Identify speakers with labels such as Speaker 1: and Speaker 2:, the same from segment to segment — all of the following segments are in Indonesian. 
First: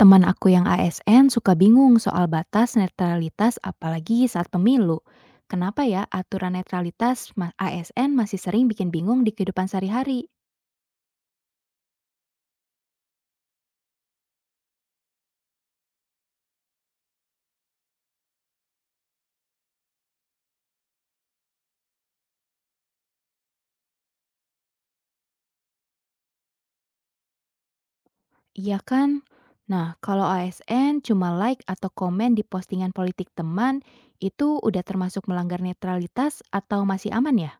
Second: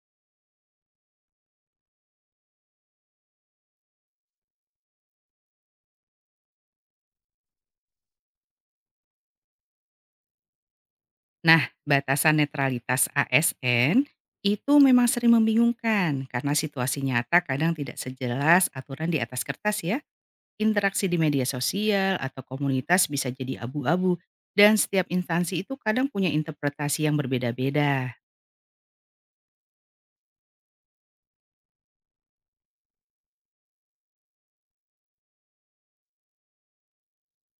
Speaker 1: Teman aku yang ASN suka bingung soal batas netralitas apalagi saat pemilu. Kenapa ya aturan netralitas ASN masih sering bikin bingung di kehidupan sehari-hari?
Speaker 2: Nah, batasan netralitas ASN itu memang sering membingungkan karena situasi nyata kadang tidak sejelas aturan di atas kertas ya. Interaksi di media sosial atau komunitas bisa jadi abu-abu dan setiap instansi itu kadang punya interpretasi yang berbeda-beda.
Speaker 1: Iya kan? Nah, kalau ASN cuma like atau komen di postingan politik teman, itu udah termasuk melanggar netralitas atau masih aman ya?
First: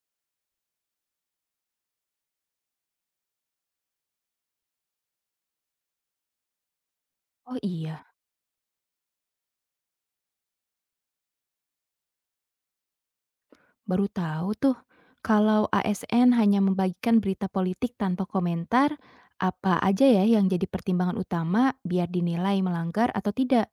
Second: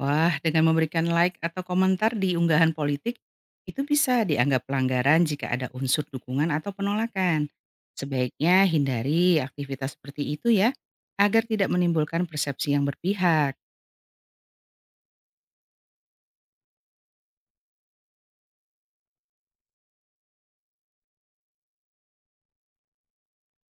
Speaker 2: Wah, dengan memberikan like atau komentar di unggahan politik, itu bisa dianggap pelanggaran jika ada unsur dukungan atau penolakan.
Speaker 1: Oh iya.
Speaker 2: Sebaiknya hindari aktivitas seperti itu ya, agar tidak menimbulkan persepsi yang berpihak.
Speaker 1: Baru tahu tuh, kalau ASN hanya membagikan berita politik tanpa komentar, apa aja ya yang jadi pertimbangan utama biar dinilai melanggar atau tidak?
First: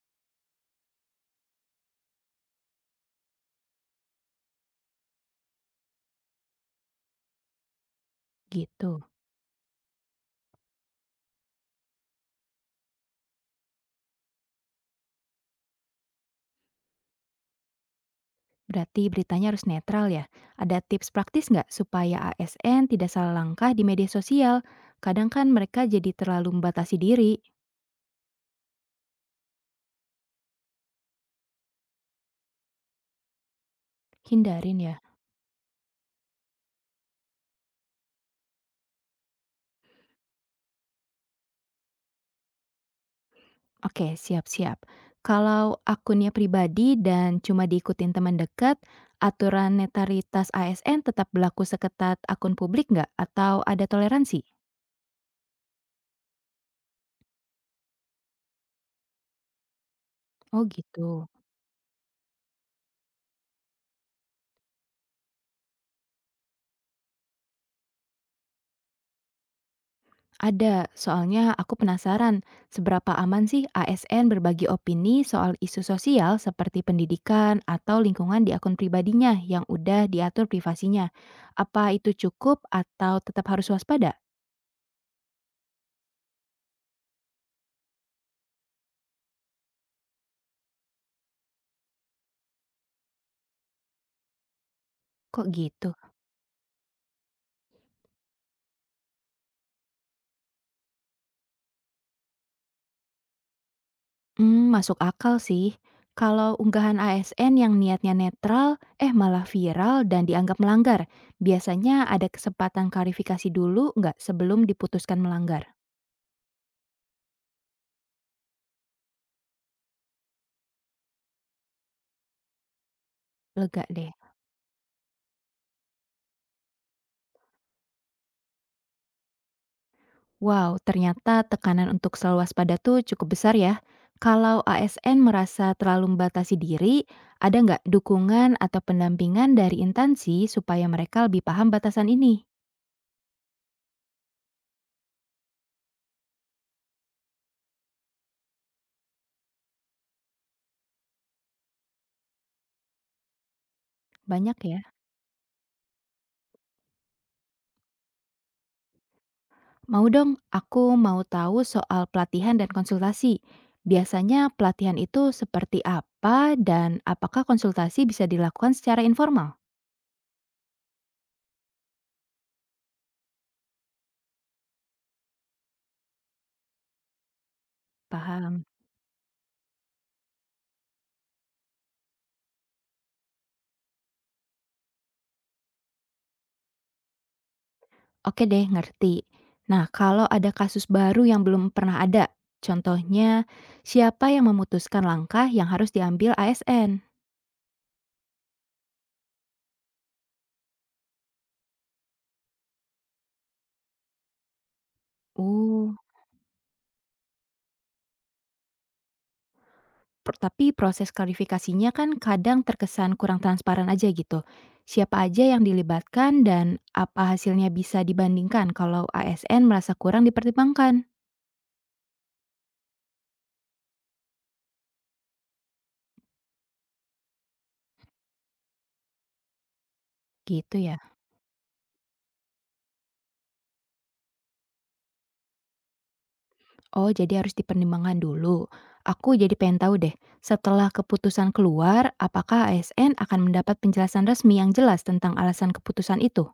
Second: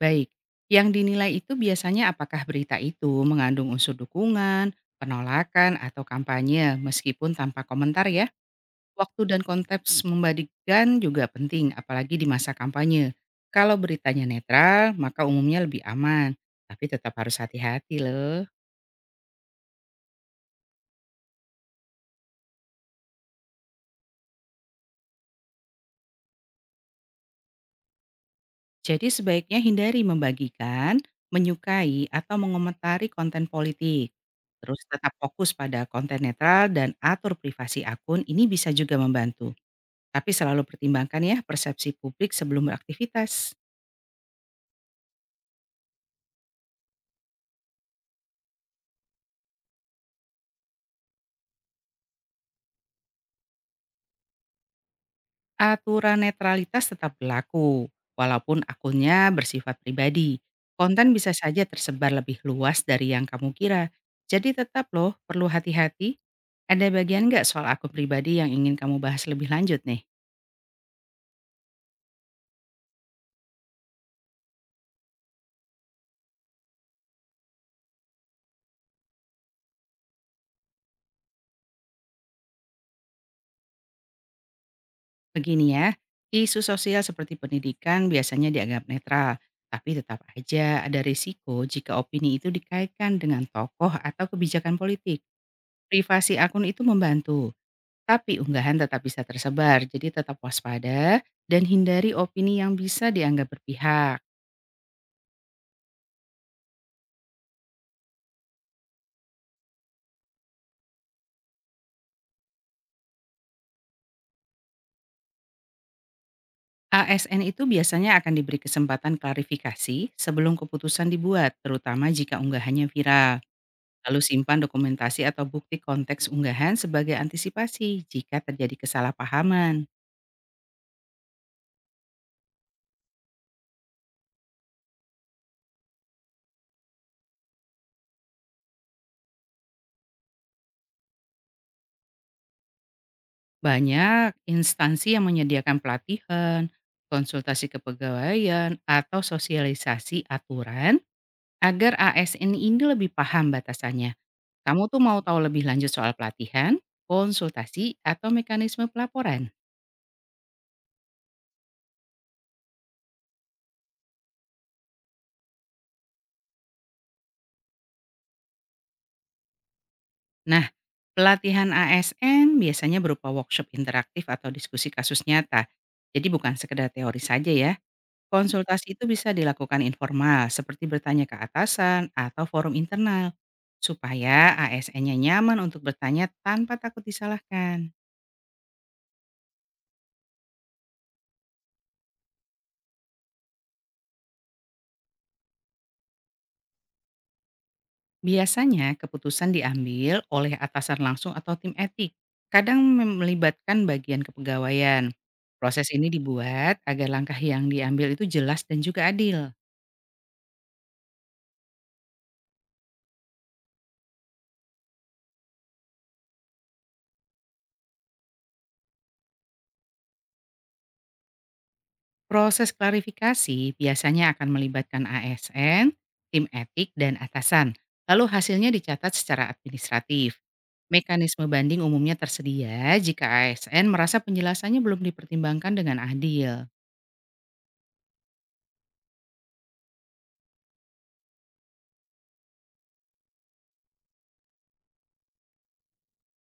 Speaker 2: Baik, yang dinilai itu biasanya apakah berita itu mengandung unsur dukungan, penolakan, atau kampanye meskipun tanpa komentar ya.
Speaker 1: Gitu.
Speaker 2: Waktu dan konteks membagikan juga penting, apalagi di masa kampanye. Kalau beritanya netral, maka umumnya lebih aman, tapi tetap harus hati-hati loh.
Speaker 1: Berarti beritanya harus netral ya. Ada tips praktis nggak supaya ASN tidak salah langkah di media sosial? Kadang kan mereka jadi terlalu membatasi diri.
Speaker 2: Jadi sebaiknya hindari membagikan, menyukai, atau mengomentari konten politik.
Speaker 1: Hindarin
Speaker 2: Terus
Speaker 1: ya.
Speaker 2: tetap fokus pada konten netral dan atur privasi akun, ini bisa juga membantu. Tapi selalu pertimbangkan ya persepsi publik sebelum beraktivitas.
Speaker 1: Oke, siap-siap. Kalau akunnya pribadi dan cuma diikutin teman dekat, aturan netralitas ASN tetap berlaku seketat akun publik nggak? Atau ada toleransi?
Speaker 2: Aturan netralitas tetap berlaku, walaupun akunnya bersifat pribadi.
Speaker 1: Oh
Speaker 2: Konten
Speaker 1: gitu.
Speaker 2: bisa saja tersebar lebih luas dari yang kamu kira. Jadi tetap loh, perlu hati-hati. Ada bagian nggak soal akun pribadi yang ingin kamu bahas lebih lanjut nih?
Speaker 1: Ada, soalnya aku penasaran seberapa aman sih ASN berbagi opini soal isu sosial seperti pendidikan atau lingkungan di akun pribadinya yang udah diatur privasinya. Apa itu cukup atau tetap harus waspada?
Speaker 2: Begini ya, isu sosial seperti pendidikan biasanya dianggap netral. Tapi tetap aja ada risiko jika opini itu dikaitkan dengan tokoh atau kebijakan politik.
Speaker 1: Kok gitu?
Speaker 2: Privasi akun itu membantu, tapi unggahan tetap bisa tersebar, jadi tetap waspada dan hindari opini yang bisa dianggap berpihak.
Speaker 1: Hmm, masuk akal sih. Kalau unggahan ASN yang niatnya netral, eh malah viral dan dianggap melanggar. Biasanya ada kesempatan klarifikasi dulu nggak sebelum diputuskan melanggar?
Speaker 2: ASN itu biasanya akan diberi kesempatan klarifikasi sebelum keputusan dibuat, terutama jika unggahannya viral.
Speaker 1: Lega deh.
Speaker 2: Lalu simpan dokumentasi atau bukti konteks unggahan sebagai antisipasi jika terjadi kesalahpahaman.
Speaker 1: Wow, ternyata tekanan untuk selalu waspada tuh cukup besar ya. Kalau ASN merasa terlalu membatasi diri, ada nggak dukungan atau pendampingan dari instansi supaya mereka lebih paham batasan ini?
Speaker 2: Banyak instansi yang menyediakan pelatihan, konsultasi kepegawaian, atau sosialisasi aturan agar ASN ini lebih paham batasannya.
Speaker 1: Banyak ya.
Speaker 2: Kamu tuh mau tahu lebih lanjut soal pelatihan, konsultasi, atau mekanisme pelaporan?
Speaker 1: Mau dong, aku mau tahu soal pelatihan dan konsultasi. Biasanya pelatihan itu seperti apa dan apakah konsultasi bisa dilakukan secara informal?
Speaker 2: Nah, pelatihan ASN biasanya berupa workshop interaktif atau diskusi kasus nyata. Jadi bukan sekedar teori saja ya.
Speaker 1: Paham.
Speaker 2: Konsultasi itu bisa dilakukan informal, seperti bertanya ke atasan atau forum internal, supaya ASN-nya nyaman untuk bertanya tanpa takut disalahkan.
Speaker 1: Oke deh, ngerti. Nah, kalau ada kasus baru yang belum pernah ada, contohnya siapa yang memutuskan langkah yang harus diambil ASN?
Speaker 2: Biasanya keputusan diambil oleh atasan langsung atau tim etik, kadang melibatkan bagian kepegawaian. Proses
Speaker 1: Uh.
Speaker 2: ini dibuat agar langkah yang diambil itu jelas dan juga adil.
Speaker 1: Tapi proses klarifikasinya kan kadang terkesan kurang transparan aja gitu. Siapa aja yang dilibatkan dan apa hasilnya bisa dibandingkan kalau ASN merasa kurang dipertimbangkan?
Speaker 2: Proses klarifikasi biasanya akan melibatkan ASN, tim etik, dan atasan. Lalu hasilnya dicatat secara administratif.
Speaker 1: Gitu ya.
Speaker 2: Mekanisme banding umumnya tersedia jika ASN merasa penjelasannya belum dipertimbangkan dengan adil.
Speaker 1: Oh, jadi harus dipertimbangkan dulu. Aku jadi pengen tahu deh, setelah keputusan keluar, apakah ASN akan mendapat penjelasan resmi yang jelas tentang alasan keputusan itu?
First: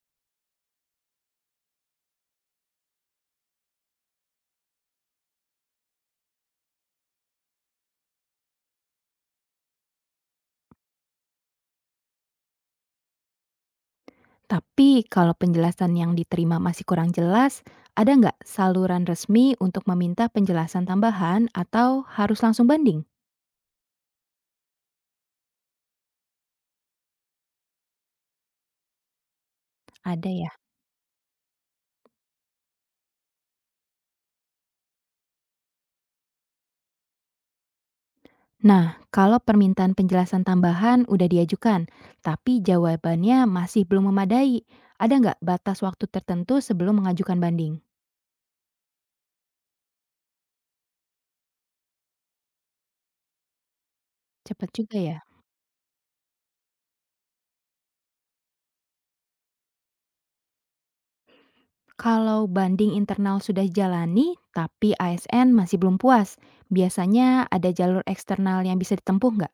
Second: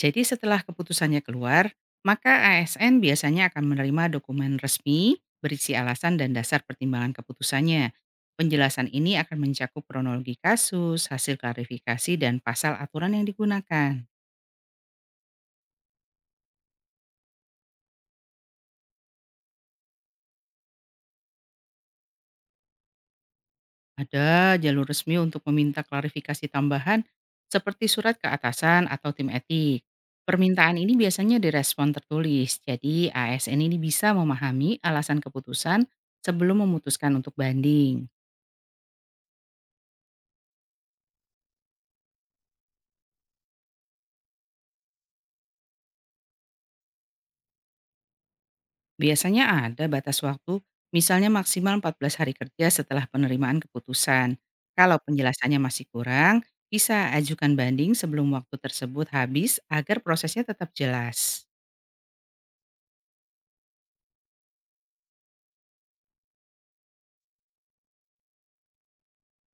Speaker 2: Jadi setelah keputusannya keluar, maka ASN biasanya akan menerima dokumen resmi berisi alasan dan dasar pertimbangan keputusannya. Penjelasan ini akan mencakup kronologi kasus, hasil klarifikasi, dan pasal aturan yang digunakan.
Speaker 1: Tapi kalau penjelasan yang diterima masih kurang jelas, ada nggak saluran resmi untuk meminta penjelasan tambahan atau harus langsung banding?
Speaker 2: Ada jalur resmi untuk meminta klarifikasi tambahan seperti surat ke atasan atau tim etik.
Speaker 1: Ada ya.
Speaker 2: Permintaan ini biasanya direspon tertulis, jadi ASN ini bisa memahami alasan keputusan sebelum memutuskan untuk banding.
Speaker 1: Nah, kalau permintaan penjelasan tambahan udah diajukan, tapi jawabannya masih belum memadai, ada nggak batas waktu tertentu sebelum mengajukan banding?
Speaker 2: Biasanya ada batas waktu, misalnya maksimal 14 hari kerja setelah penerimaan keputusan.
Speaker 1: Cepat
Speaker 2: Kalau
Speaker 1: juga ya.
Speaker 2: penjelasannya masih kurang, bisa ajukan banding sebelum waktu tersebut habis agar prosesnya tetap jelas.
Speaker 1: Kalau banding internal sudah jalani, tapi ASN masih belum puas, biasanya ada jalur eksternal yang bisa ditempuh nggak?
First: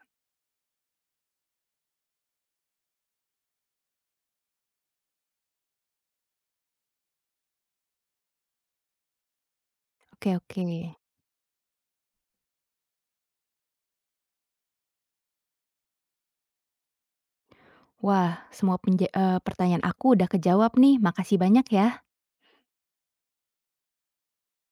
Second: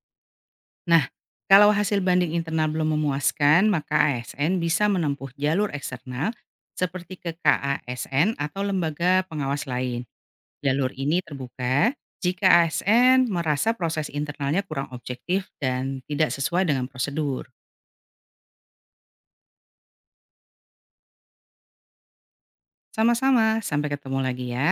Speaker 2: Nah, kalau hasil banding internal belum memuaskan, maka ASN bisa menempuh jalur eksternal seperti ke KASN atau lembaga pengawas lain.
Speaker 1: Oke, oke.
Speaker 2: Jalur ini terbuka jika ASN merasa proses internalnya kurang objektif dan tidak sesuai dengan prosedur.
Speaker 1: Wah, semua pertanyaan aku udah kejawab nih, makasih banyak ya.
Speaker 2: Sama-sama, sampai ketemu lagi ya.